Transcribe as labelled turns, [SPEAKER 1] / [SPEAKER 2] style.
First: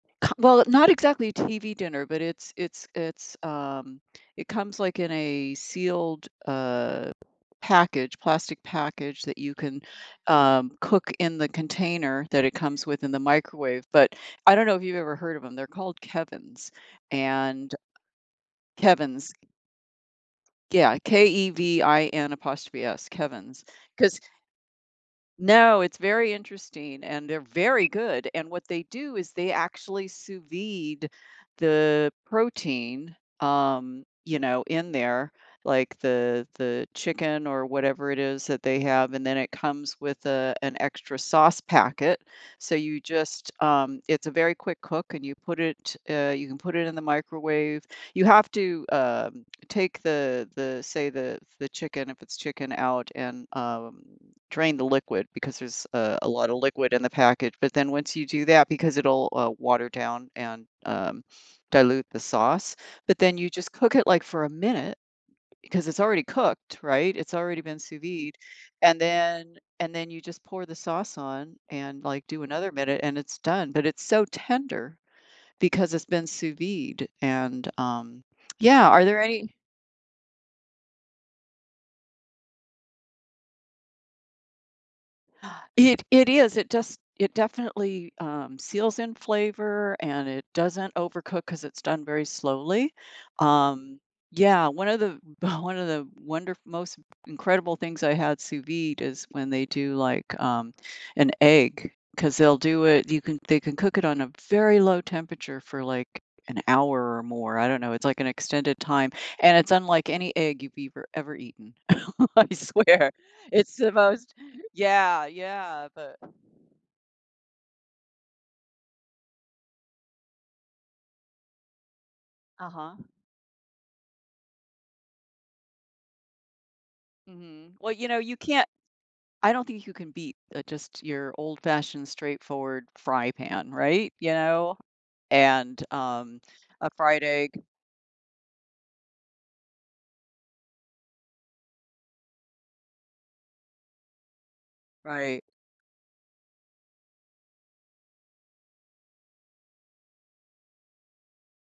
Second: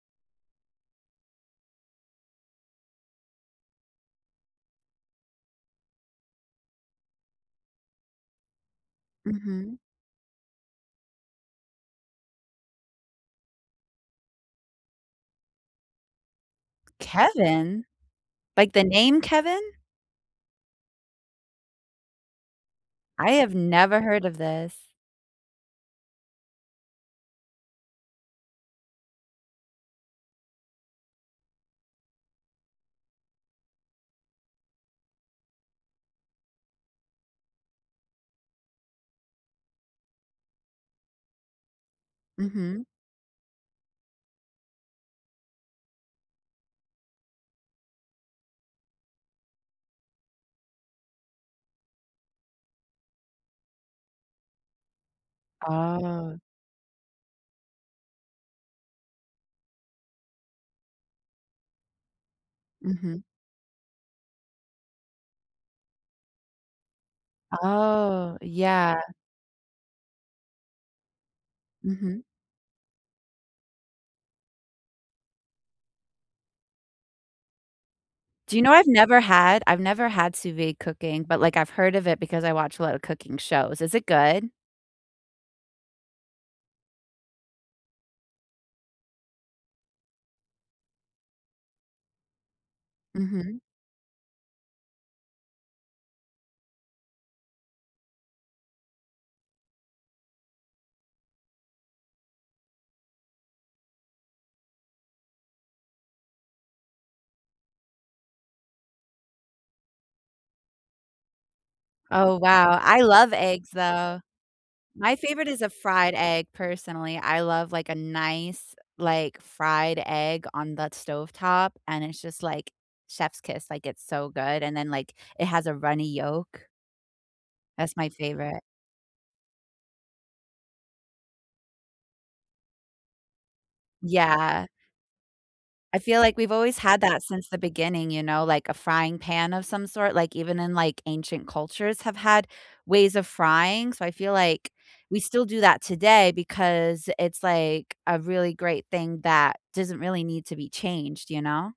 [SPEAKER 1] Come well, not exactly TV dinner, but it's it's it's, um, it comes, like, in a sealed, uh, package plastic package that you
[SPEAKER 2] Mhm.
[SPEAKER 1] can, um, cook in the container that it comes with in the microwave, but I don't know if you've ever heard of 'em, they're called Kevin's and
[SPEAKER 2] Kevin? Like, the name
[SPEAKER 1] Kevin's.
[SPEAKER 2] Kevin?
[SPEAKER 1] Yeah, K-E-V-I-N, apostrophe S,
[SPEAKER 2] I have
[SPEAKER 1] Kevin's.
[SPEAKER 2] never
[SPEAKER 1] 'Cause
[SPEAKER 2] heard of this.
[SPEAKER 1] no, it's very interesting, and they're very good, and what they do is they actually sous vide the protein, um, you know, in there, like, the the chicken or whatever it is that they have, and then it comes with, uh, an extra sauce packet, so
[SPEAKER 2] Mhm.
[SPEAKER 1] you just um, it's a very quick cook, and you put it, uh, you can put it in the microwave, you have to, um, take the the, say, the the chicken, if it's chicken out, and, um, drain the liquid because there's, uh, a
[SPEAKER 2] Oh.
[SPEAKER 1] lotta liquid in the package, but then once you do that because it'll, uh, water down and, um, dilute the sauce, but
[SPEAKER 2] Mhm.
[SPEAKER 1] then you just cook it, like, for a minute 'cause it's already cooked, right? It's already been sous vide,
[SPEAKER 2] Oh,
[SPEAKER 1] and
[SPEAKER 2] yeah.
[SPEAKER 1] then and then you just pour the sauce on and,
[SPEAKER 2] Mhm.
[SPEAKER 1] like, do another minute, and it's done; but it's so tender because it's been sous vide, and, um,
[SPEAKER 2] Do you know I've
[SPEAKER 1] yeah, are
[SPEAKER 2] never
[SPEAKER 1] there any
[SPEAKER 2] had I've never had sous vide cooking, but, like, I've heard of it because I watch a lotta cooking shows, is it good?
[SPEAKER 1] It it is, it just it definitely, um, seals in flavor, and it doesn't overcook 'cause it's done very slowly?
[SPEAKER 2] Mhm.
[SPEAKER 1] Um, yeah, one of the one of the wonder most incredible things I had sous vide is when they do, like, um, an egg 'cause they'll do it you can they can cook it on a very low temperature for, like, an hour or more, I don't know, it's, like, an extended time, and it's unlike any egg you've ever ever eaten.
[SPEAKER 2] Oh,
[SPEAKER 1] I
[SPEAKER 2] wow, I
[SPEAKER 1] swear.
[SPEAKER 2] love eggs,
[SPEAKER 1] It's the
[SPEAKER 2] though.
[SPEAKER 1] most
[SPEAKER 2] My
[SPEAKER 1] yeah,
[SPEAKER 2] favorite is a
[SPEAKER 1] yeah,
[SPEAKER 2] fried
[SPEAKER 1] but
[SPEAKER 2] egg, personally, I love, like, a nice, like, fried egg on the stovetop, and it's just, like,
[SPEAKER 1] Uh-huh.
[SPEAKER 2] chef's kiss, like, it's so good, and then, like, it has a runny yolk.
[SPEAKER 1] Mhm, well,
[SPEAKER 2] That's
[SPEAKER 1] you
[SPEAKER 2] my
[SPEAKER 1] know, you
[SPEAKER 2] favorite.
[SPEAKER 1] can't I don't think you can beat uh, just your old fashioned straightforward fry pan, right? You
[SPEAKER 2] Yeah.
[SPEAKER 1] know? And,
[SPEAKER 2] I feel, like,
[SPEAKER 1] um,
[SPEAKER 2] we've always
[SPEAKER 1] a
[SPEAKER 2] had that
[SPEAKER 1] fried
[SPEAKER 2] since the
[SPEAKER 1] egg.
[SPEAKER 2] beginning, you know, like, a frying pan of some sort, like, even in, like, ancient cultures have had ways of frying? So, I feel, like, we
[SPEAKER 1] Right.
[SPEAKER 2] still do that today because it's, like, a really great thing that doesn't really need to be changed, you know?